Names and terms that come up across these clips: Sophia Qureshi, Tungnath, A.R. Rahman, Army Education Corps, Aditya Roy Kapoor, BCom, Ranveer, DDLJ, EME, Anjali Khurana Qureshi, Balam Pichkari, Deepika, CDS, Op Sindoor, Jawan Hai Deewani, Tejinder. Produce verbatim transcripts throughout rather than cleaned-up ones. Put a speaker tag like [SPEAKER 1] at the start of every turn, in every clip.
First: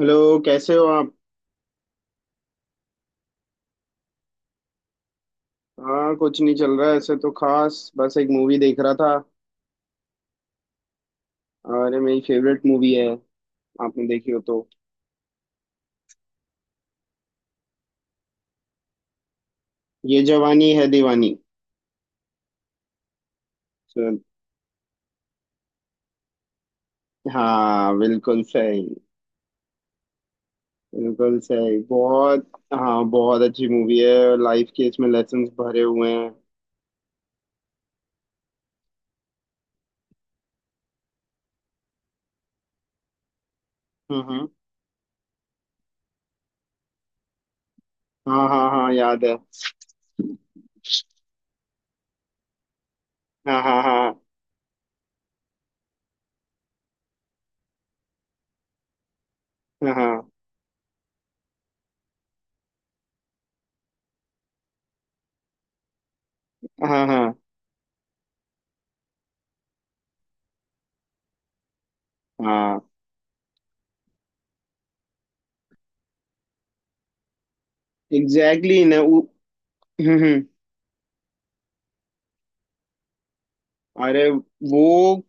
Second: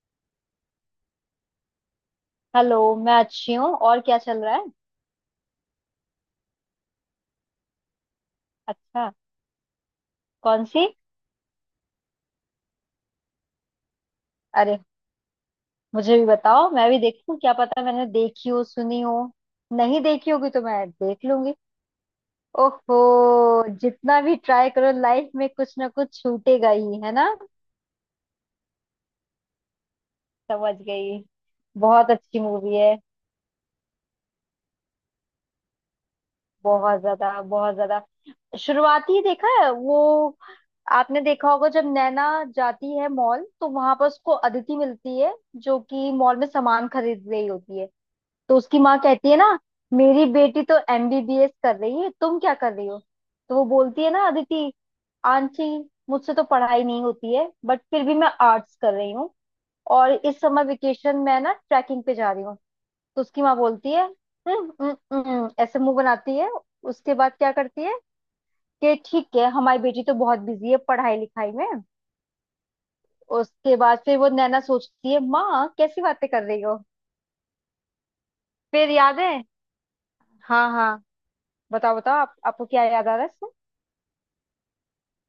[SPEAKER 1] Hello, कैसे हो आप।
[SPEAKER 2] हेलो। मैं अच्छी हूँ और क्या चल रहा है?
[SPEAKER 1] हाँ, कुछ नहीं चल रहा है ऐसे तो खास, बस एक मूवी देख रहा
[SPEAKER 2] अच्छा।
[SPEAKER 1] था।
[SPEAKER 2] कौन सी?
[SPEAKER 1] और ये मेरी फेवरेट मूवी है, आपने देखी हो तो।
[SPEAKER 2] अरे, मुझे भी बताओ, मैं भी देखूँ। क्या पता मैंने देखी हो, सुनी हो। नहीं
[SPEAKER 1] ये
[SPEAKER 2] देखी होगी तो
[SPEAKER 1] जवानी है
[SPEAKER 2] मैं देख
[SPEAKER 1] दीवानी।
[SPEAKER 2] लूंगी। ओहो।
[SPEAKER 1] So,
[SPEAKER 2] जितना भी ट्राई करो लाइफ में कुछ ना कुछ छूटेगा ही, है ना?
[SPEAKER 1] हाँ बिल्कुल सही।
[SPEAKER 2] समझ गई।
[SPEAKER 1] बिल्कुल सही,
[SPEAKER 2] बहुत अच्छी
[SPEAKER 1] बहुत।
[SPEAKER 2] मूवी है।
[SPEAKER 1] हाँ, बहुत अच्छी मूवी है। लाइफ के इसमें लेसन्स भरे हुए हैं।
[SPEAKER 2] बहुत ज्यादा, बहुत ज्यादा। शुरुआती ही देखा है वो। आपने देखा होगा जब नैना जाती है मॉल, तो वहां पर
[SPEAKER 1] हम्म।
[SPEAKER 2] उसको
[SPEAKER 1] हम्म।
[SPEAKER 2] अदिति मिलती है जो कि मॉल में सामान खरीद रही होती है।
[SPEAKER 1] हाँ
[SPEAKER 2] तो
[SPEAKER 1] हाँ
[SPEAKER 2] उसकी
[SPEAKER 1] हाँ,
[SPEAKER 2] माँ
[SPEAKER 1] याद
[SPEAKER 2] कहती
[SPEAKER 1] है।
[SPEAKER 2] है ना, मेरी बेटी तो एमबीबीएस कर रही है, तुम क्या कर रही हो? तो
[SPEAKER 1] हाँ
[SPEAKER 2] वो
[SPEAKER 1] हाँ
[SPEAKER 2] बोलती है
[SPEAKER 1] हाँ
[SPEAKER 2] ना अदिति, आंटी मुझसे तो पढ़ाई नहीं होती है, बट फिर भी मैं आर्ट्स कर रही हूँ,
[SPEAKER 1] हाँ हाँ
[SPEAKER 2] और इस समय वेकेशन में ना ट्रैकिंग पे जा रही हूँ। तो उसकी माँ बोलती है "हम्म, हम्म, हम्म," ऐसे मुंह बनाती है।
[SPEAKER 1] हाँ
[SPEAKER 2] उसके बाद
[SPEAKER 1] हाँ
[SPEAKER 2] क्या करती है कि ठीक है हमारी बेटी तो बहुत बिजी है पढ़ाई लिखाई में।
[SPEAKER 1] हाँ,
[SPEAKER 2] उसके बाद फिर वो नैना सोचती है, माँ कैसी बातें कर रही हो।
[SPEAKER 1] एग्जैक्टली
[SPEAKER 2] फिर
[SPEAKER 1] ना।
[SPEAKER 2] याद
[SPEAKER 1] उ-
[SPEAKER 2] है?
[SPEAKER 1] हम्म। हम्म।
[SPEAKER 2] हाँ, हाँ। बताओ, बताओ, आप, आपको क्या याद आ रहा है इसमें?
[SPEAKER 1] अरे! वो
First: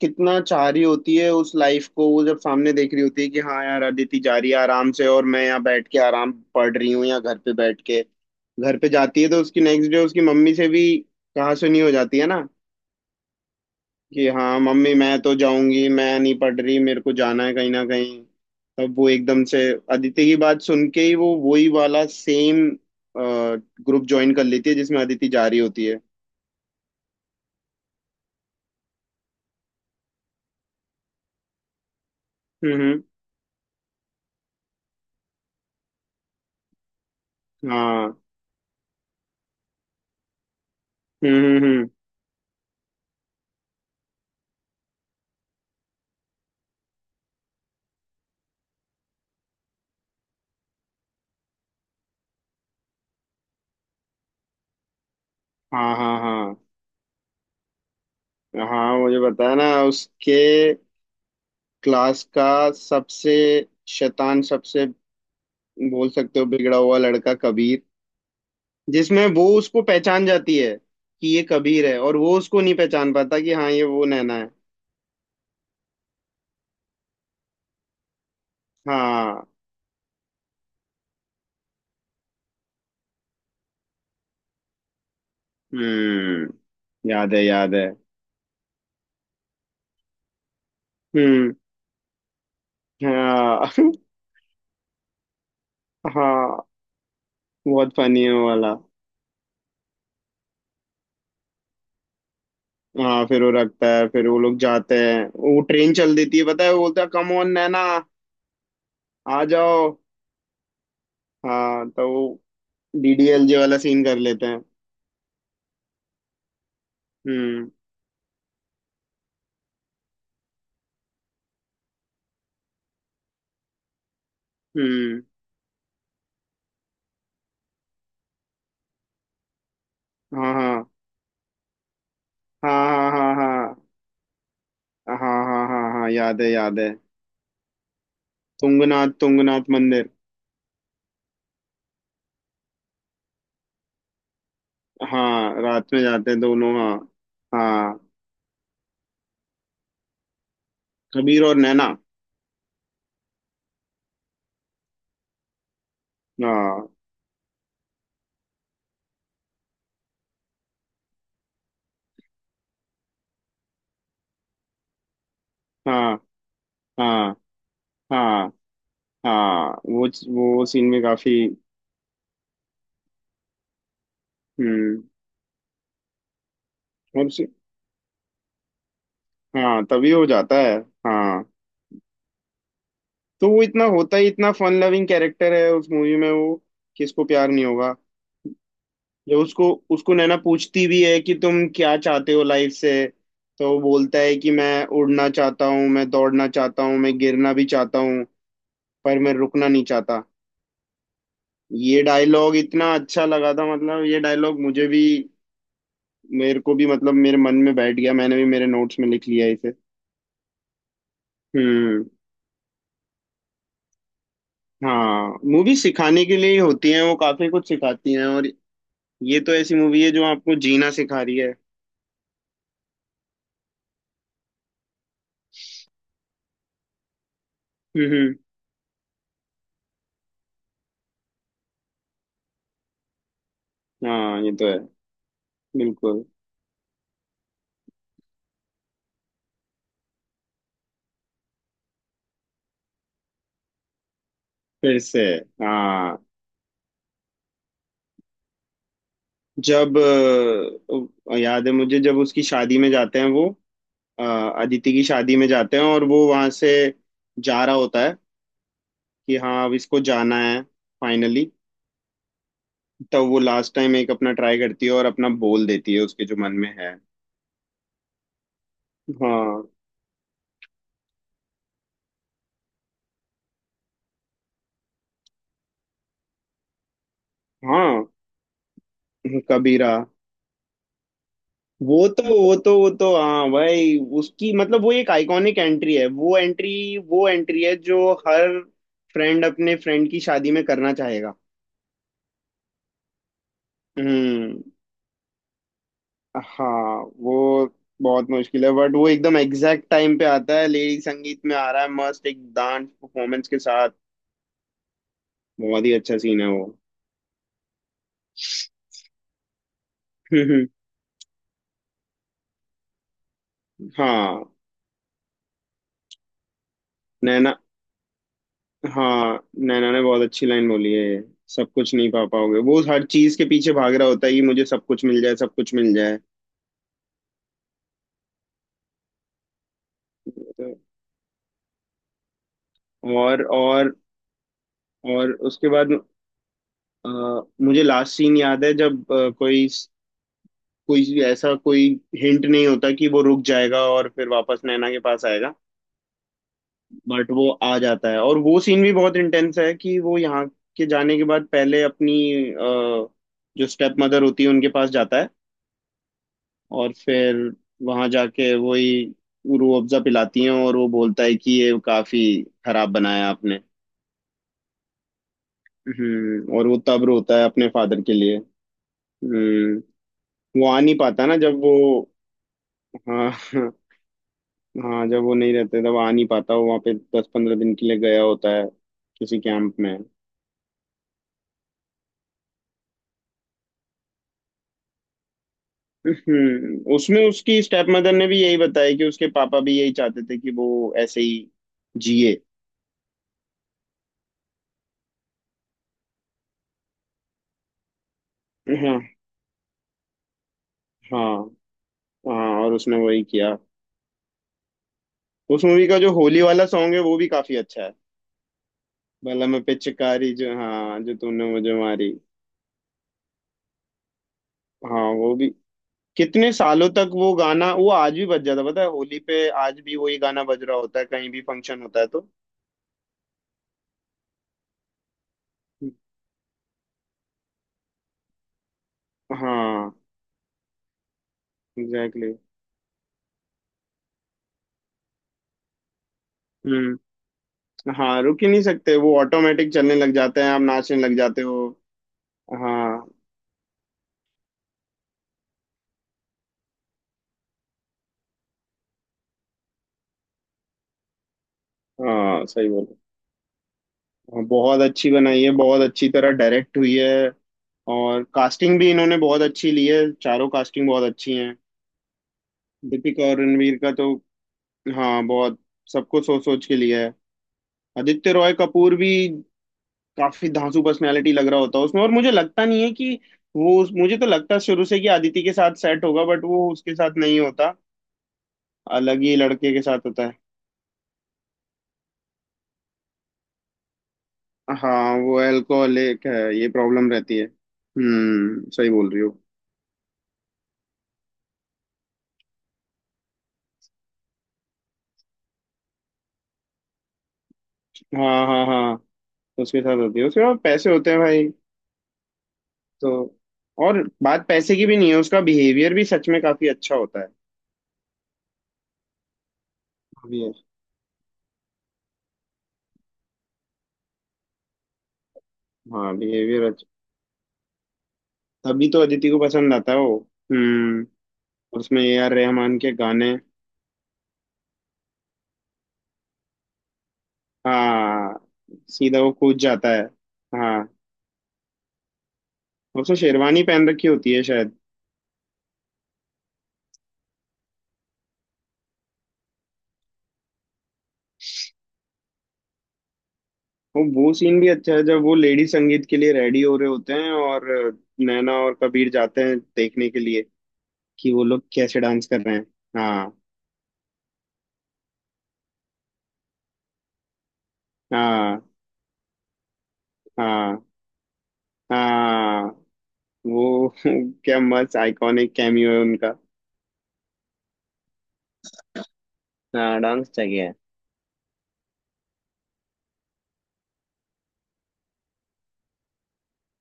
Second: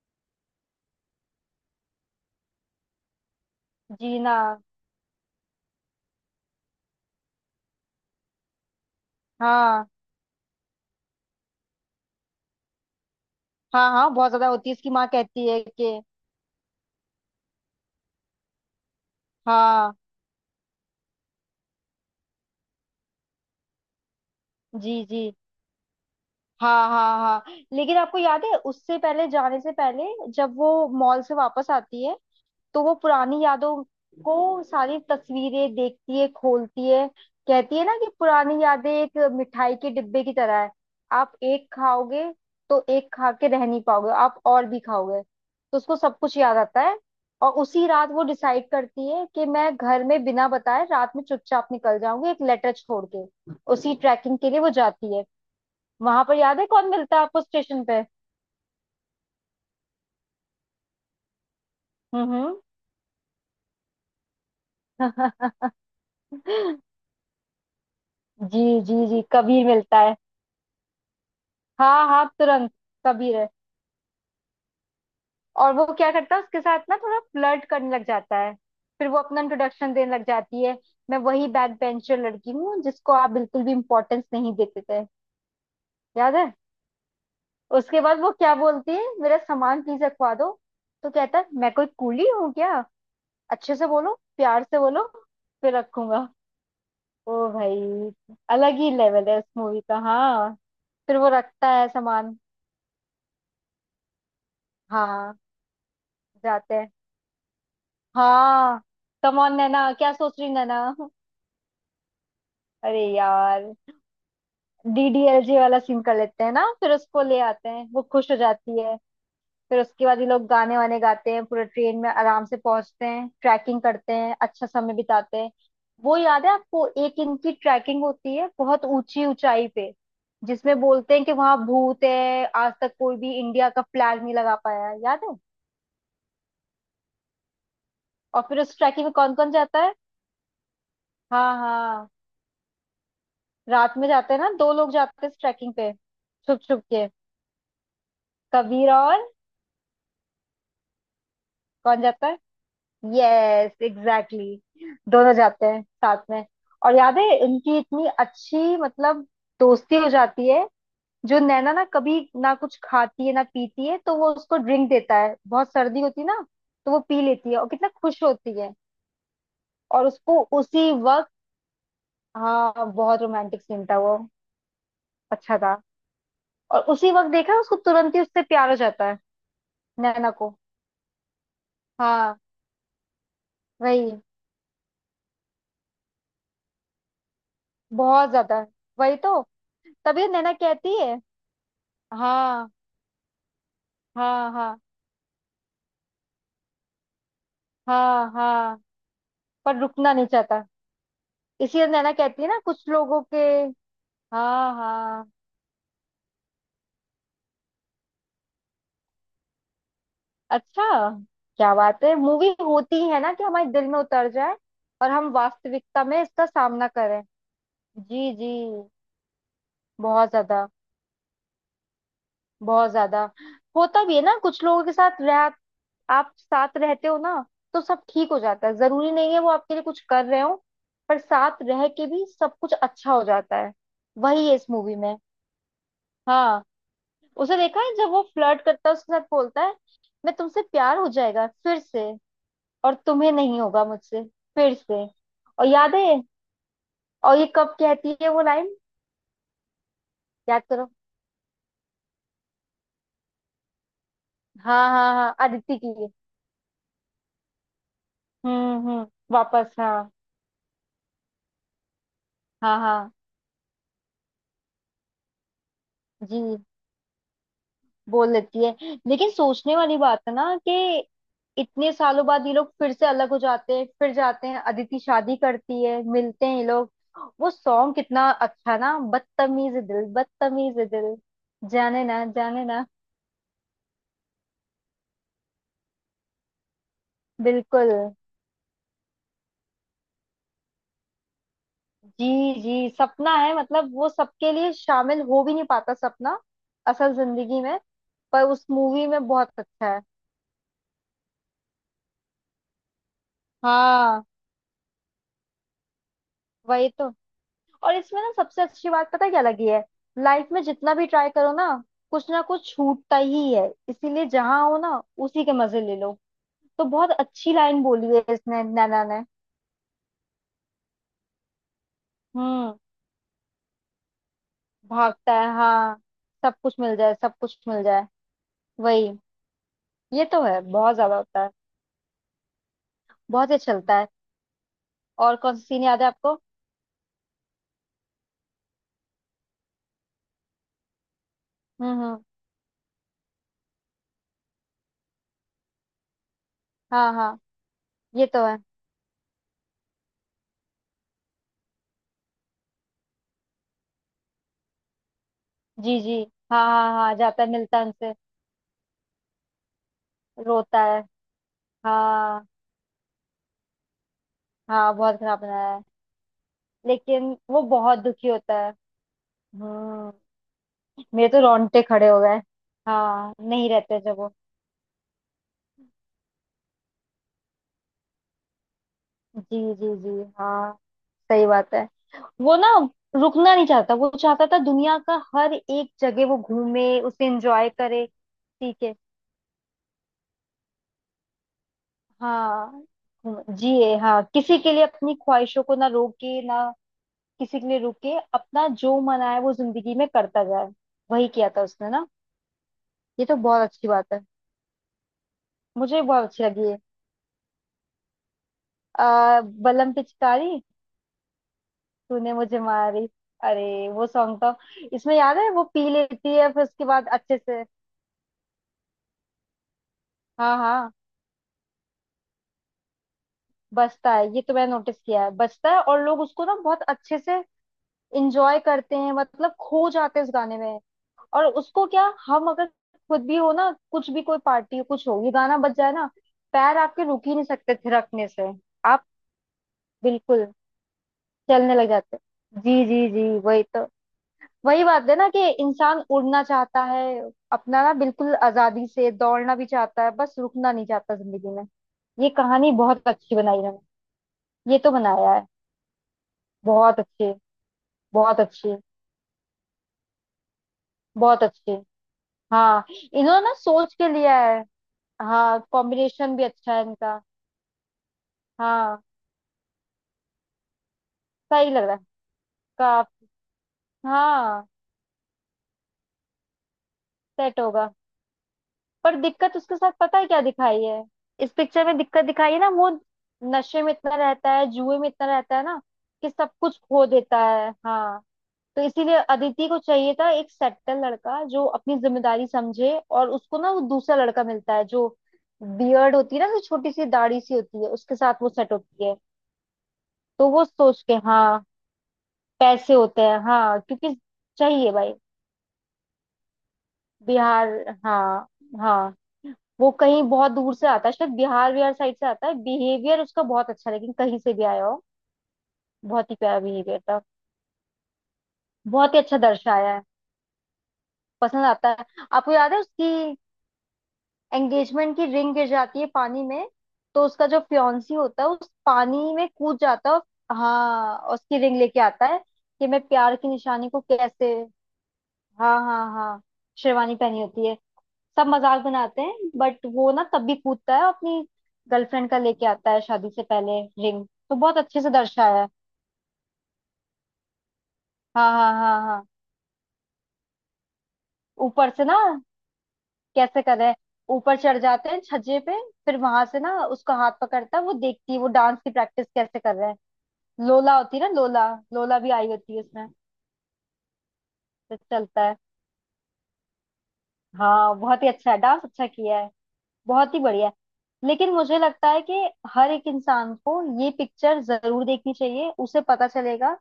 [SPEAKER 1] कितना चाह रही होती है उस लाइफ को, वो जब सामने देख रही होती है कि हाँ यार, अदिति
[SPEAKER 2] जीना।
[SPEAKER 1] जा रही है आराम से और मैं यहाँ बैठ के आराम पढ़ रही हूँ या घर पे बैठ के। घर पे जाती है तो उसकी
[SPEAKER 2] हाँ,
[SPEAKER 1] नेक्स्ट डे उसकी मम्मी से भी कहा सुनी हो जाती है ना।
[SPEAKER 2] हाँ, हाँ।
[SPEAKER 1] कि
[SPEAKER 2] बहुत ज्यादा
[SPEAKER 1] हाँ
[SPEAKER 2] होती है, इसकी
[SPEAKER 1] मम्मी,
[SPEAKER 2] माँ
[SPEAKER 1] मैं तो
[SPEAKER 2] कहती है
[SPEAKER 1] जाऊंगी,
[SPEAKER 2] कि
[SPEAKER 1] मैं नहीं पढ़ रही, मेरे को जाना है कहीं ना कहीं। तब वो एकदम से
[SPEAKER 2] हाँ,
[SPEAKER 1] अदिति की बात सुन के ही वो वही वाला सेम ग्रुप ज्वाइन कर लेती है
[SPEAKER 2] जी,
[SPEAKER 1] जिसमें
[SPEAKER 2] जी,
[SPEAKER 1] अदिति जा रही होती है।
[SPEAKER 2] हाँ, हाँ, हाँ। लेकिन आपको याद है उससे पहले, जाने से पहले, जब वो मॉल से वापस आती है,
[SPEAKER 1] हम्म।
[SPEAKER 2] तो वो
[SPEAKER 1] हम्म।
[SPEAKER 2] पुरानी यादों को सारी तस्वीरें देखती है, खोलती है। कहती है ना कि
[SPEAKER 1] हाँ।
[SPEAKER 2] पुरानी यादें एक मिठाई के डिब्बे की तरह है। आप
[SPEAKER 1] हम्म। हम्म।
[SPEAKER 2] एक
[SPEAKER 1] हम्म।
[SPEAKER 2] खाओगे तो एक खा के रह नहीं पाओगे, आप और भी खाओगे। तो उसको सब कुछ याद आता है। और उसी रात वो डिसाइड करती है कि मैं घर में बिना बताए रात में चुपचाप निकल जाऊंगी एक लेटर छोड़ के। उसी ट्रैकिंग के लिए वो जाती है।
[SPEAKER 1] हाँ हाँ
[SPEAKER 2] वहां पर
[SPEAKER 1] हाँ।
[SPEAKER 2] याद है कौन मिलता है आपको स्टेशन पे?
[SPEAKER 1] हाँ, मुझे बताया ना उसके क्लास का
[SPEAKER 2] हम्म,
[SPEAKER 1] सबसे शैतान, सबसे,
[SPEAKER 2] हम्म।
[SPEAKER 1] बोल सकते हो, बिगड़ा हुआ लड़का कबीर।
[SPEAKER 2] जी, जी, जी,
[SPEAKER 1] जिसमें वो
[SPEAKER 2] कबीर
[SPEAKER 1] उसको
[SPEAKER 2] मिलता है।
[SPEAKER 1] पहचान जाती है कि ये कबीर है
[SPEAKER 2] हाँ,
[SPEAKER 1] और
[SPEAKER 2] हाँ,
[SPEAKER 1] वो उसको
[SPEAKER 2] तुरंत।
[SPEAKER 1] नहीं पहचान
[SPEAKER 2] कबीर
[SPEAKER 1] पाता
[SPEAKER 2] है।
[SPEAKER 1] कि हाँ ये वो नैना है।
[SPEAKER 2] और वो क्या करता है उसके साथ ना, थोड़ा फ्लर्ट करने लग जाता है। फिर वो अपना
[SPEAKER 1] हाँ।
[SPEAKER 2] इंट्रोडक्शन देने लग जाती है, मैं वही बैक बेंचर लड़की हूँ जिसको आप बिल्कुल भी इम्पोर्टेंस नहीं देते थे। याद है?
[SPEAKER 1] हम्म। याद है, याद है।
[SPEAKER 2] उसके बाद वो क्या बोलती है, मेरा सामान प्लीज रखवा दो। तो कहता है,
[SPEAKER 1] हम्म।
[SPEAKER 2] मैं कोई कूली हूँ क्या?
[SPEAKER 1] हाँ
[SPEAKER 2] अच्छे से बोलो, प्यार से बोलो, फिर रखूंगा।
[SPEAKER 1] हाँ।
[SPEAKER 2] ओ
[SPEAKER 1] बहुत फनी है
[SPEAKER 2] भाई।
[SPEAKER 1] वो वाला।
[SPEAKER 2] अलग ही लेवल है उस मूवी का, हाँ। फिर वो रखता है सामान।
[SPEAKER 1] हाँ, फिर वो रखता है, फिर वो लोग जाते हैं,
[SPEAKER 2] हाँ,
[SPEAKER 1] वो ट्रेन चल देती है। पता है
[SPEAKER 2] जाते
[SPEAKER 1] वो
[SPEAKER 2] हैं,
[SPEAKER 1] बोलता है कम ऑन नैना,
[SPEAKER 2] हाँ। कम
[SPEAKER 1] आ
[SPEAKER 2] ऑन
[SPEAKER 1] जाओ।
[SPEAKER 2] नैना, क्या सोच रही नैना?
[SPEAKER 1] हाँ, तो वो
[SPEAKER 2] अरे
[SPEAKER 1] डी डी एल जे
[SPEAKER 2] यार।
[SPEAKER 1] वाला सीन कर लेते हैं।
[SPEAKER 2] डीडीएलजे वाला सीन कर लेते हैं ना, फिर उसको ले
[SPEAKER 1] हम्म।
[SPEAKER 2] आते हैं, वो खुश हो जाती है। फिर उसके बाद ये लोग गाने वाने गाते हैं, पूरे ट्रेन में आराम से पहुंचते हैं, ट्रैकिंग करते हैं, अच्छा समय
[SPEAKER 1] हम्म।
[SPEAKER 2] बिताते हैं। वो याद है आपको, एक इनकी ट्रैकिंग होती है बहुत ऊंची ऊंचाई पे,
[SPEAKER 1] हाँ
[SPEAKER 2] जिसमें
[SPEAKER 1] हाँ
[SPEAKER 2] बोलते हैं कि वहां भूत है, आज तक
[SPEAKER 1] हाँ
[SPEAKER 2] कोई
[SPEAKER 1] हाँ
[SPEAKER 2] भी इंडिया
[SPEAKER 1] हाँ
[SPEAKER 2] का फ्लैग नहीं लगा पाया है,
[SPEAKER 1] हाँ
[SPEAKER 2] याद
[SPEAKER 1] हाँ
[SPEAKER 2] है?
[SPEAKER 1] हाँ हाँ हाँ हाँ, याद है, याद है।
[SPEAKER 2] और फिर उस ट्रैकिंग में
[SPEAKER 1] तुंगनाथ,
[SPEAKER 2] कौन कौन
[SPEAKER 1] तुंगनाथ
[SPEAKER 2] जाता है?
[SPEAKER 1] मंदिर।
[SPEAKER 2] हाँ, हाँ। रात में जाते हैं ना, दो लोग जाते हैं
[SPEAKER 1] हाँ,
[SPEAKER 2] ट्रैकिंग पे।
[SPEAKER 1] रात में जाते हैं
[SPEAKER 2] छुप
[SPEAKER 1] दोनों,
[SPEAKER 2] छुप
[SPEAKER 1] हाँ।
[SPEAKER 2] के।
[SPEAKER 1] हाँ,
[SPEAKER 2] कबीर और,
[SPEAKER 1] कबीर और नैना।
[SPEAKER 2] कौन जाता है? Yes exactly exactly। दोनों जाते हैं साथ में।
[SPEAKER 1] हाँ
[SPEAKER 2] और याद है, इनकी इतनी अच्छी मतलब दोस्ती हो जाती है। जो नैना ना कभी ना कुछ खाती है ना पीती है, तो वो उसको ड्रिंक देता है, बहुत सर्दी
[SPEAKER 1] हाँ
[SPEAKER 2] होती है ना। तो वो पी
[SPEAKER 1] हाँ
[SPEAKER 2] लेती है और कितना खुश
[SPEAKER 1] हाँ
[SPEAKER 2] होती है।
[SPEAKER 1] हाँ। वो
[SPEAKER 2] और उसको
[SPEAKER 1] वो सीन
[SPEAKER 2] उसी
[SPEAKER 1] में
[SPEAKER 2] वक्त,
[SPEAKER 1] काफी।
[SPEAKER 2] हाँ, बहुत रोमांटिक सीन था वो।
[SPEAKER 1] हम्म।
[SPEAKER 2] अच्छा था। और उसी
[SPEAKER 1] और
[SPEAKER 2] वक्त
[SPEAKER 1] उसे-
[SPEAKER 2] देखा, उसको तुरंत ही उससे प्यार हो जाता है।
[SPEAKER 1] हाँ, तभी हो
[SPEAKER 2] नैना को।
[SPEAKER 1] जाता है। हाँ।
[SPEAKER 2] हाँ,
[SPEAKER 1] तो वो इतना
[SPEAKER 2] वही।
[SPEAKER 1] होता ही इतना फन लविंग कैरेक्टर है उस मूवी में वो। किसको प्यार नहीं होगा।
[SPEAKER 2] बहुत ज्यादा। वही
[SPEAKER 1] ये
[SPEAKER 2] तो।
[SPEAKER 1] उसको उसको
[SPEAKER 2] तभी
[SPEAKER 1] नैना
[SPEAKER 2] नैना
[SPEAKER 1] पूछती
[SPEAKER 2] कहती
[SPEAKER 1] भी
[SPEAKER 2] है,
[SPEAKER 1] है कि तुम क्या चाहते हो
[SPEAKER 2] हाँ,
[SPEAKER 1] लाइफ से। तो वो बोलता है कि
[SPEAKER 2] हाँ, हाँ,
[SPEAKER 1] मैं उड़ना चाहता हूँ, मैं दौड़ना चाहता हूँ, मैं गिरना भी चाहता हूँ,
[SPEAKER 2] हाँ, हाँ।
[SPEAKER 1] पर मैं रुकना
[SPEAKER 2] पर
[SPEAKER 1] नहीं
[SPEAKER 2] रुकना
[SPEAKER 1] चाहता।
[SPEAKER 2] नहीं चाहता। इसीलिए
[SPEAKER 1] ये
[SPEAKER 2] नैना कहती है
[SPEAKER 1] डायलॉग
[SPEAKER 2] ना, कुछ
[SPEAKER 1] इतना
[SPEAKER 2] लोगों
[SPEAKER 1] अच्छा
[SPEAKER 2] के।
[SPEAKER 1] लगा था, मतलब ये डायलॉग
[SPEAKER 2] हाँ,
[SPEAKER 1] मुझे भी,
[SPEAKER 2] हाँ।
[SPEAKER 1] मेरे को भी, मतलब मेरे मन में बैठ गया, मैंने भी मेरे नोट्स में लिख लिया इसे।
[SPEAKER 2] अच्छा। क्या बात
[SPEAKER 1] हम्म।
[SPEAKER 2] है, मूवी होती है ना कि हमारे दिल में उतर जाए। और हम
[SPEAKER 1] हाँ, मूवी
[SPEAKER 2] वास्तविकता में
[SPEAKER 1] सिखाने के
[SPEAKER 2] इसका
[SPEAKER 1] लिए ही
[SPEAKER 2] सामना
[SPEAKER 1] होती है, वो
[SPEAKER 2] करें।
[SPEAKER 1] काफी कुछ सिखाती हैं,
[SPEAKER 2] जी,
[SPEAKER 1] और
[SPEAKER 2] जी।
[SPEAKER 1] ये तो ऐसी मूवी है जो
[SPEAKER 2] बहुत
[SPEAKER 1] आपको
[SPEAKER 2] ज्यादा।
[SPEAKER 1] जीना सिखा रही है।
[SPEAKER 2] बहुत ज्यादा होता भी है ना, कुछ लोगों के साथ रह, आप साथ रहते हो ना, तो सब
[SPEAKER 1] हम्म।
[SPEAKER 2] ठीक
[SPEAKER 1] हम्म,
[SPEAKER 2] हो जाता है। जरूरी नहीं है वो आपके लिए कुछ कर रहे हो, पर साथ रह के भी सब कुछ अच्छा हो जाता है।
[SPEAKER 1] हाँ
[SPEAKER 2] वही
[SPEAKER 1] ये
[SPEAKER 2] है इस
[SPEAKER 1] तो है।
[SPEAKER 2] मूवी में।
[SPEAKER 1] बिल्कुल।
[SPEAKER 2] हाँ। उसे देखा है जब वो फ्लर्ट करता है उसके साथ, बोलता है, मैं तुमसे प्यार हो जाएगा फिर से, और तुम्हें नहीं होगा मुझसे। फिर
[SPEAKER 1] फिर
[SPEAKER 2] से।
[SPEAKER 1] से।
[SPEAKER 2] और याद है?
[SPEAKER 1] हाँ।
[SPEAKER 2] और ये कब कहती है वो लाइन?
[SPEAKER 1] जब
[SPEAKER 2] याद करो।
[SPEAKER 1] अ, याद है मुझे जब उसकी शादी में जाते हैं वो, अ,
[SPEAKER 2] हाँ,
[SPEAKER 1] अदिति की
[SPEAKER 2] हाँ,
[SPEAKER 1] शादी
[SPEAKER 2] हाँ,
[SPEAKER 1] में जाते
[SPEAKER 2] अदिति
[SPEAKER 1] हैं
[SPEAKER 2] की
[SPEAKER 1] और
[SPEAKER 2] है।
[SPEAKER 1] वो वहां से जा रहा होता है
[SPEAKER 2] हम्म, हम्म।
[SPEAKER 1] कि हाँ, अब
[SPEAKER 2] वापस,
[SPEAKER 1] इसको
[SPEAKER 2] हाँ।
[SPEAKER 1] जाना है, फाइनली।
[SPEAKER 2] हाँ, हाँ।
[SPEAKER 1] तब वो लास्ट टाइम एक अपना ट्राई करती है और अपना बोल देती है उसके जो
[SPEAKER 2] जी,
[SPEAKER 1] मन में है।
[SPEAKER 2] बोल देती है। लेकिन
[SPEAKER 1] हाँ।
[SPEAKER 2] सोचने वाली बात है ना कि इतने सालों बाद ये लोग फिर से अलग हो जाते हैं, फिर जाते हैं, अदिति शादी करती है, मिलते हैं ये लोग। वो सॉन्ग
[SPEAKER 1] हाँ।
[SPEAKER 2] कितना अच्छा है ना, बदतमीज
[SPEAKER 1] कबीरा।
[SPEAKER 2] दिल, बदतमीज दिल, जाने
[SPEAKER 1] वो तो
[SPEAKER 2] ना,
[SPEAKER 1] वो
[SPEAKER 2] जाने
[SPEAKER 1] तो
[SPEAKER 2] ना।
[SPEAKER 1] वो तो हाँ भाई, उसकी मतलब वो एक आइकॉनिक एंट्री है, वो एंट्री, वो एंट्री है
[SPEAKER 2] बिल्कुल।
[SPEAKER 1] जो हर फ्रेंड अपने फ्रेंड की शादी में करना चाहेगा।
[SPEAKER 2] जी, जी, सपना है, मतलब वो सबके
[SPEAKER 1] हम्म।
[SPEAKER 2] लिए शामिल हो भी नहीं पाता, सपना
[SPEAKER 1] हाँ
[SPEAKER 2] असल जिंदगी
[SPEAKER 1] वो।
[SPEAKER 2] में।
[SPEAKER 1] बहुत
[SPEAKER 2] पर
[SPEAKER 1] मुश्किल
[SPEAKER 2] उस
[SPEAKER 1] है, बट
[SPEAKER 2] मूवी
[SPEAKER 1] वो
[SPEAKER 2] में
[SPEAKER 1] एकदम
[SPEAKER 2] बहुत
[SPEAKER 1] एग्जैक्ट
[SPEAKER 2] अच्छा है।
[SPEAKER 1] टाइम पे आता है, लेडी संगीत में आ रहा है मस्त एक डांस परफॉर्मेंस के साथ।
[SPEAKER 2] हाँ।
[SPEAKER 1] बहुत ही अच्छा सीन है वो।
[SPEAKER 2] वही तो। और इसमें ना सबसे अच्छी बात पता है क्या लगी है? लाइफ में जितना भी ट्राई करो ना, कुछ ना कुछ छूटता ही है, इसीलिए
[SPEAKER 1] हाँ।
[SPEAKER 2] जहां हो ना, उसी के मजे ले लो। तो बहुत अच्छी
[SPEAKER 1] नैना।
[SPEAKER 2] लाइन बोली है इसने, नैना ने।
[SPEAKER 1] हाँ, नैना ने बहुत अच्छी लाइन बोली है। सब कुछ नहीं पा पाओगे।
[SPEAKER 2] हम्म।
[SPEAKER 1] वो हर चीज के पीछे भाग रहा होता है कि मुझे सब कुछ मिल
[SPEAKER 2] भागता
[SPEAKER 1] जाए,
[SPEAKER 2] है,
[SPEAKER 1] सब कुछ मिल
[SPEAKER 2] हाँ।
[SPEAKER 1] जाए।
[SPEAKER 2] सब कुछ मिल जाए, सब कुछ मिल जाए। वही। ये तो है,
[SPEAKER 1] तो-
[SPEAKER 2] बहुत ज्यादा होता है।
[SPEAKER 1] और
[SPEAKER 2] बहुत ही
[SPEAKER 1] और
[SPEAKER 2] चलता है।
[SPEAKER 1] और
[SPEAKER 2] और कौन सा
[SPEAKER 1] उसके
[SPEAKER 2] सीन
[SPEAKER 1] बाद
[SPEAKER 2] याद है आपको?
[SPEAKER 1] अ, मुझे लास्ट सीन याद है जब अ, कोई कोई ऐसा, कोई
[SPEAKER 2] हम्म, हम्म।
[SPEAKER 1] हिंट नहीं होता कि वो रुक जाएगा और फिर वापस नैना के पास आएगा।
[SPEAKER 2] हाँ,
[SPEAKER 1] बट
[SPEAKER 2] हाँ,
[SPEAKER 1] वो आ जाता है,
[SPEAKER 2] ये
[SPEAKER 1] और
[SPEAKER 2] तो है।
[SPEAKER 1] वो सीन भी बहुत इंटेंस है कि वो यहाँ के जाने के बाद पहले अपनी, अ, जो स्टेप मदर होती है उनके पास जाता है
[SPEAKER 2] जी, जी, हाँ, हाँ,
[SPEAKER 1] और
[SPEAKER 2] हाँ,
[SPEAKER 1] फिर
[SPEAKER 2] जाता है, मिलता है
[SPEAKER 1] वहां
[SPEAKER 2] उनसे।
[SPEAKER 1] जाके वही रूह अफ़ज़ा पिलाती हैं और
[SPEAKER 2] रोता
[SPEAKER 1] वो
[SPEAKER 2] है,
[SPEAKER 1] बोलता है कि ये काफी
[SPEAKER 2] हाँ।
[SPEAKER 1] खराब बनाया आपने।
[SPEAKER 2] हाँ, बहुत खराब बनाया है।
[SPEAKER 1] हम्म। और वो तब रोता
[SPEAKER 2] लेकिन
[SPEAKER 1] है
[SPEAKER 2] वो
[SPEAKER 1] अपने
[SPEAKER 2] बहुत
[SPEAKER 1] फादर के
[SPEAKER 2] दुखी
[SPEAKER 1] लिए।
[SPEAKER 2] होता है।
[SPEAKER 1] हम्म।
[SPEAKER 2] हम्म।
[SPEAKER 1] वो आ नहीं पाता
[SPEAKER 2] मेरे
[SPEAKER 1] ना
[SPEAKER 2] तो
[SPEAKER 1] जब वो।
[SPEAKER 2] रोंगटे खड़े हो गए।
[SPEAKER 1] हाँ
[SPEAKER 2] हाँ, नहीं रहते जब वो,
[SPEAKER 1] हाँ, जब वो नहीं रहते तब आ नहीं पाता वो वहाँ पे। दस पंद्रह दिन के लिए गया होता है किसी
[SPEAKER 2] जी,
[SPEAKER 1] कैंप में।
[SPEAKER 2] जी, जी, हाँ, सही बात है। वो ना रुकना नहीं चाहता, वो चाहता था दुनिया का हर एक जगह वो
[SPEAKER 1] हम्म।
[SPEAKER 2] घूमे,
[SPEAKER 1] उसमें
[SPEAKER 2] उसे
[SPEAKER 1] उसकी
[SPEAKER 2] एंजॉय
[SPEAKER 1] स्टेप
[SPEAKER 2] करे।
[SPEAKER 1] मदर ने भी यही
[SPEAKER 2] ठीक है।
[SPEAKER 1] बताया कि उसके पापा भी यही चाहते थे कि वो ऐसे ही जिए।
[SPEAKER 2] हाँ। घूमे- जिए, हाँ, किसी के लिए अपनी ख्वाहिशों को ना रोके ना, किसी के लिए रुके, अपना जो
[SPEAKER 1] हाँ।
[SPEAKER 2] मन आए वो जिंदगी में करता जाए। वही
[SPEAKER 1] हाँ।
[SPEAKER 2] किया था उसने ना।
[SPEAKER 1] हाँ, और उसने वही
[SPEAKER 2] ये तो
[SPEAKER 1] किया।
[SPEAKER 2] बहुत अच्छी बात है।
[SPEAKER 1] उस मूवी का
[SPEAKER 2] मुझे
[SPEAKER 1] जो
[SPEAKER 2] बहुत
[SPEAKER 1] होली
[SPEAKER 2] अच्छी
[SPEAKER 1] वाला
[SPEAKER 2] लगी है।
[SPEAKER 1] सॉन्ग है, वो भी काफी अच्छा है।
[SPEAKER 2] आ,
[SPEAKER 1] बलम
[SPEAKER 2] बलम
[SPEAKER 1] पिचकारी, जो,
[SPEAKER 2] पिचकारी,
[SPEAKER 1] हाँ जो तूने मुझे मारी।
[SPEAKER 2] तूने मुझे मारी। अरे, वो सॉन्ग तो,
[SPEAKER 1] हाँ,
[SPEAKER 2] इसमें
[SPEAKER 1] वो
[SPEAKER 2] याद
[SPEAKER 1] भी।
[SPEAKER 2] है वो पी लेती है
[SPEAKER 1] कितने
[SPEAKER 2] फिर उसके
[SPEAKER 1] सालों
[SPEAKER 2] बाद
[SPEAKER 1] तक वो
[SPEAKER 2] अच्छे से।
[SPEAKER 1] गाना, वो आज भी बज जाता है, पता है होली पे आज भी वही गाना
[SPEAKER 2] हाँ,
[SPEAKER 1] बज रहा
[SPEAKER 2] हाँ,
[SPEAKER 1] होता है कहीं भी फंक्शन होता है तो।
[SPEAKER 2] बचता है, ये तो मैंने नोटिस किया है, बचता है और लोग उसको ना बहुत अच्छे से इंजॉय करते हैं, मतलब खो
[SPEAKER 1] हाँ।
[SPEAKER 2] जाते हैं उस गाने में। और उसको क्या,
[SPEAKER 1] एग्जैक्टली।
[SPEAKER 2] हम अगर खुद भी हो ना, कुछ भी, कोई पार्टी हो कुछ हो, ये गाना बज जाए ना, पैर
[SPEAKER 1] हम्म।
[SPEAKER 2] आपके रुक ही नहीं सकते
[SPEAKER 1] हाँ,
[SPEAKER 2] थिरकने
[SPEAKER 1] रुक ही
[SPEAKER 2] से।
[SPEAKER 1] नहीं सकते
[SPEAKER 2] आप
[SPEAKER 1] वो, ऑटोमेटिक चलने लग जाते
[SPEAKER 2] बिल्कुल
[SPEAKER 1] हैं, आप नाचने लग जाते हो।
[SPEAKER 2] चलने लग जाते। जी,
[SPEAKER 1] हाँ।
[SPEAKER 2] जी, जी, वही तो। वही बात है ना कि इंसान उड़ना चाहता है, अपना ना बिल्कुल आजादी से दौड़ना भी चाहता है, बस रुकना नहीं चाहता जिंदगी में। ये
[SPEAKER 1] हाँ, सही
[SPEAKER 2] कहानी
[SPEAKER 1] बोलो।
[SPEAKER 2] बहुत अच्छी बनाई इन्होंने।
[SPEAKER 1] हाँ,
[SPEAKER 2] ये
[SPEAKER 1] बहुत
[SPEAKER 2] तो
[SPEAKER 1] अच्छी
[SPEAKER 2] बनाया
[SPEAKER 1] बनाई
[SPEAKER 2] है
[SPEAKER 1] है, बहुत अच्छी तरह डायरेक्ट हुई
[SPEAKER 2] बहुत
[SPEAKER 1] है।
[SPEAKER 2] अच्छे।
[SPEAKER 1] और
[SPEAKER 2] बहुत अच्छे,
[SPEAKER 1] कास्टिंग भी इन्होंने बहुत अच्छी ली है, चारों कास्टिंग बहुत अच्छी
[SPEAKER 2] बहुत
[SPEAKER 1] हैं।
[SPEAKER 2] अच्छे, हाँ।
[SPEAKER 1] दीपिका और
[SPEAKER 2] इन्होंने ना
[SPEAKER 1] रणवीर का
[SPEAKER 2] सोच के
[SPEAKER 1] तो
[SPEAKER 2] लिया है।
[SPEAKER 1] हाँ बहुत।
[SPEAKER 2] हाँ,
[SPEAKER 1] सबको
[SPEAKER 2] कॉम्बिनेशन
[SPEAKER 1] सोच
[SPEAKER 2] भी
[SPEAKER 1] सोच
[SPEAKER 2] अच्छा
[SPEAKER 1] के
[SPEAKER 2] है
[SPEAKER 1] लिया है।
[SPEAKER 2] इनका।
[SPEAKER 1] आदित्य रॉय कपूर
[SPEAKER 2] हाँ,
[SPEAKER 1] भी काफी धांसू पर्सनैलिटी लग रहा
[SPEAKER 2] सही
[SPEAKER 1] होता
[SPEAKER 2] लग
[SPEAKER 1] है
[SPEAKER 2] रहा है।
[SPEAKER 1] उसमें, और मुझे लगता नहीं है
[SPEAKER 2] का,
[SPEAKER 1] कि वो, मुझे तो लगता
[SPEAKER 2] हाँ,
[SPEAKER 1] शुरू से कि आदिति के साथ सेट होगा, बट वो उसके साथ नहीं
[SPEAKER 2] सेट
[SPEAKER 1] होता,
[SPEAKER 2] होगा। पर
[SPEAKER 1] अलग ही
[SPEAKER 2] दिक्कत
[SPEAKER 1] लड़के
[SPEAKER 2] उसके
[SPEAKER 1] के
[SPEAKER 2] साथ
[SPEAKER 1] साथ
[SPEAKER 2] पता
[SPEAKER 1] होता
[SPEAKER 2] है
[SPEAKER 1] है।
[SPEAKER 2] क्या दिखाई है, इस पिक्चर में दिक्कत दिखाई है ना, वो नशे में इतना रहता है, जुए में
[SPEAKER 1] हाँ,
[SPEAKER 2] इतना
[SPEAKER 1] वो
[SPEAKER 2] रहता है ना
[SPEAKER 1] अल्कोहलिक
[SPEAKER 2] कि
[SPEAKER 1] है,
[SPEAKER 2] सब
[SPEAKER 1] ये
[SPEAKER 2] कुछ खो
[SPEAKER 1] प्रॉब्लम रहती
[SPEAKER 2] देता
[SPEAKER 1] है।
[SPEAKER 2] है, हाँ।
[SPEAKER 1] हम्म,
[SPEAKER 2] तो
[SPEAKER 1] सही बोल
[SPEAKER 2] इसीलिए
[SPEAKER 1] रही हो।
[SPEAKER 2] अदिति को चाहिए था एक सेटल लड़का जो अपनी जिम्मेदारी समझे, और उसको ना वो दूसरा लड़का मिलता है, जो बियर्ड होती है ना, जो छोटी सी दाढ़ी सी होती है, उसके साथ
[SPEAKER 1] हाँ
[SPEAKER 2] वो
[SPEAKER 1] हाँ
[SPEAKER 2] सेट
[SPEAKER 1] हाँ,
[SPEAKER 2] होती है।
[SPEAKER 1] तो उसके साथ होती है, उसके
[SPEAKER 2] तो
[SPEAKER 1] बाद
[SPEAKER 2] वो
[SPEAKER 1] पैसे
[SPEAKER 2] सोच
[SPEAKER 1] होते
[SPEAKER 2] के,
[SPEAKER 1] हैं भाई।
[SPEAKER 2] हाँ, पैसे
[SPEAKER 1] तो
[SPEAKER 2] होते हैं हाँ,
[SPEAKER 1] और
[SPEAKER 2] क्योंकि
[SPEAKER 1] बात पैसे की
[SPEAKER 2] चाहिए
[SPEAKER 1] भी नहीं
[SPEAKER 2] भाई।
[SPEAKER 1] है, उसका बिहेवियर भी सच में काफी अच्छा होता है।
[SPEAKER 2] बिहार, हाँ, हाँ। वो कहीं बहुत
[SPEAKER 1] बिहेवियर,
[SPEAKER 2] दूर से आता है, शायद बिहार बिहार साइड से आता है। बिहेवियर उसका बहुत अच्छा है, लेकिन कहीं से भी आया हो,
[SPEAKER 1] हाँ
[SPEAKER 2] बहुत ही प्यारा
[SPEAKER 1] बिहेवियर अच्छा।
[SPEAKER 2] बिहेवियर था।
[SPEAKER 1] तभी तो
[SPEAKER 2] बहुत ही
[SPEAKER 1] अदिति
[SPEAKER 2] अच्छा
[SPEAKER 1] को पसंद आता
[SPEAKER 2] दर्शाया
[SPEAKER 1] है
[SPEAKER 2] है।
[SPEAKER 1] वो। हम्म।
[SPEAKER 2] पसंद आता
[SPEAKER 1] उसमें
[SPEAKER 2] है।
[SPEAKER 1] ए आर
[SPEAKER 2] आपको याद
[SPEAKER 1] रहमान
[SPEAKER 2] है
[SPEAKER 1] के
[SPEAKER 2] उसकी
[SPEAKER 1] गाने।
[SPEAKER 2] एंगेजमेंट की रिंग गिर जाती है पानी में? तो उसका जो फियांसी
[SPEAKER 1] हाँ,
[SPEAKER 2] होता है उस
[SPEAKER 1] सीधा वो
[SPEAKER 2] पानी में
[SPEAKER 1] कूद
[SPEAKER 2] कूद
[SPEAKER 1] जाता है।
[SPEAKER 2] जाता है और-
[SPEAKER 1] हाँ,
[SPEAKER 2] हाँ, और उसकी रिंग लेके आता है कि मैं
[SPEAKER 1] उसने
[SPEAKER 2] प्यार की
[SPEAKER 1] शेरवानी पहन
[SPEAKER 2] निशानी को
[SPEAKER 1] रखी होती है
[SPEAKER 2] कैसे,
[SPEAKER 1] शायद।
[SPEAKER 2] हाँ, हाँ, हाँ, शेरवानी पहनी होती है। सब मजाक बनाते हैं बट वो ना तब भी कूदता है और अपनी गर्लफ्रेंड का लेके आता है शादी से पहले,
[SPEAKER 1] वो
[SPEAKER 2] रिंग
[SPEAKER 1] वो
[SPEAKER 2] तो
[SPEAKER 1] सीन भी
[SPEAKER 2] बहुत
[SPEAKER 1] अच्छा
[SPEAKER 2] अच्छे
[SPEAKER 1] है
[SPEAKER 2] से
[SPEAKER 1] जब वो
[SPEAKER 2] दर्शाया
[SPEAKER 1] लेडी
[SPEAKER 2] है।
[SPEAKER 1] संगीत के लिए रेडी हो रहे होते हैं और
[SPEAKER 2] हाँ,
[SPEAKER 1] नैना
[SPEAKER 2] हाँ,
[SPEAKER 1] और
[SPEAKER 2] हाँ,
[SPEAKER 1] कबीर
[SPEAKER 2] हाँ।
[SPEAKER 1] जाते हैं देखने के लिए कि वो लोग
[SPEAKER 2] ऊपर
[SPEAKER 1] कैसे
[SPEAKER 2] से ना,
[SPEAKER 1] डांस कर रहे हैं। हाँ
[SPEAKER 2] कैसे कर रहे हैं, ऊपर चढ़ जाते हैं छज्जे पे, फिर वहां से ना उसका हाथ पकड़ता है, वो देखती है वो
[SPEAKER 1] हाँ
[SPEAKER 2] डांस की प्रैक्टिस कैसे कर रहे हैं।
[SPEAKER 1] हाँ
[SPEAKER 2] लोला होती है ना, लोला। लोला भी आई
[SPEAKER 1] हाँ।
[SPEAKER 2] होती है उसमें।
[SPEAKER 1] वो क्या
[SPEAKER 2] तो
[SPEAKER 1] मस्त
[SPEAKER 2] चलता
[SPEAKER 1] आइकॉनिक
[SPEAKER 2] है।
[SPEAKER 1] कैमियो है उनका।
[SPEAKER 2] हाँ, बहुत ही अच्छा है, डांस अच्छा किया है।
[SPEAKER 1] हाँ, डांस
[SPEAKER 2] बहुत ही बढ़िया
[SPEAKER 1] चाहिए।
[SPEAKER 2] है। लेकिन मुझे लगता है कि हर एक इंसान को ये पिक्चर जरूर देखनी चाहिए, उसे पता चलेगा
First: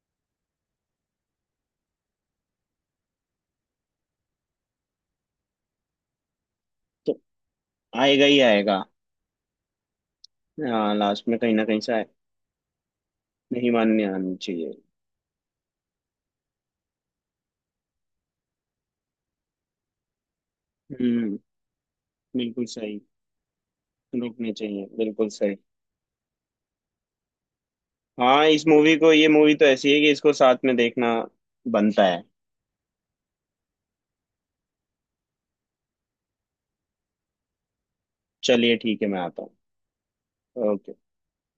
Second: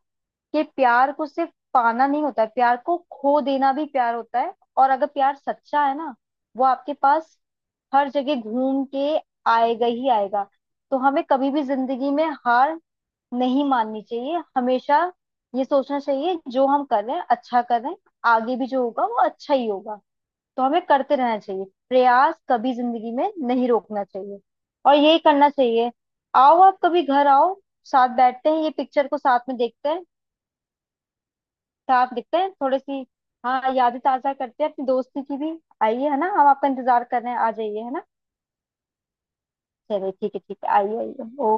[SPEAKER 2] कि प्यार को सिर्फ पाना नहीं होता है, प्यार को खो देना भी प्यार होता है। और अगर प्यार सच्चा है ना, वो आपके
[SPEAKER 1] तो
[SPEAKER 2] पास हर
[SPEAKER 1] आएगा ही
[SPEAKER 2] जगह
[SPEAKER 1] आएगा।
[SPEAKER 2] घूम के आएगा ही आएगा।
[SPEAKER 1] हाँ,
[SPEAKER 2] तो हमें
[SPEAKER 1] लास्ट में
[SPEAKER 2] कभी
[SPEAKER 1] कहीं
[SPEAKER 2] भी
[SPEAKER 1] ना कहीं से आए।
[SPEAKER 2] जिंदगी में हार नहीं
[SPEAKER 1] नहीं
[SPEAKER 2] माननी
[SPEAKER 1] मानने आनी
[SPEAKER 2] चाहिए,
[SPEAKER 1] चाहिए।
[SPEAKER 2] हमेशा ये सोचना चाहिए जो हम कर रहे हैं अच्छा कर रहे हैं। आगे भी जो होगा वो अच्छा ही होगा। तो हमें करते रहना
[SPEAKER 1] हम्म,
[SPEAKER 2] चाहिए प्रयास,
[SPEAKER 1] बिल्कुल
[SPEAKER 2] कभी
[SPEAKER 1] सही।
[SPEAKER 2] जिंदगी में नहीं रोकना चाहिए।
[SPEAKER 1] रुकने चाहिए,
[SPEAKER 2] और यही
[SPEAKER 1] बिल्कुल
[SPEAKER 2] करना
[SPEAKER 1] सही।
[SPEAKER 2] चाहिए। आओ, आप कभी घर आओ, साथ
[SPEAKER 1] हाँ,
[SPEAKER 2] बैठते हैं,
[SPEAKER 1] इस
[SPEAKER 2] ये
[SPEAKER 1] मूवी
[SPEAKER 2] पिक्चर
[SPEAKER 1] को,
[SPEAKER 2] को
[SPEAKER 1] ये
[SPEAKER 2] साथ
[SPEAKER 1] मूवी
[SPEAKER 2] में
[SPEAKER 1] तो
[SPEAKER 2] देखते
[SPEAKER 1] ऐसी है
[SPEAKER 2] हैं।
[SPEAKER 1] कि इसको साथ में देखना बनता
[SPEAKER 2] साफ
[SPEAKER 1] है।
[SPEAKER 2] दिखते हैं थोड़ी सी। हाँ, यादें ताजा करते हैं अपनी दोस्ती की भी। आइए, है ना, हम आपका इंतजार कर रहे हैं, आ जाइए, है ना।
[SPEAKER 1] चलिए, ठीक है, मैं आता हूँ।
[SPEAKER 2] चलिए ठीक है, ठीक है, आइए,
[SPEAKER 1] ओके।
[SPEAKER 2] आइए।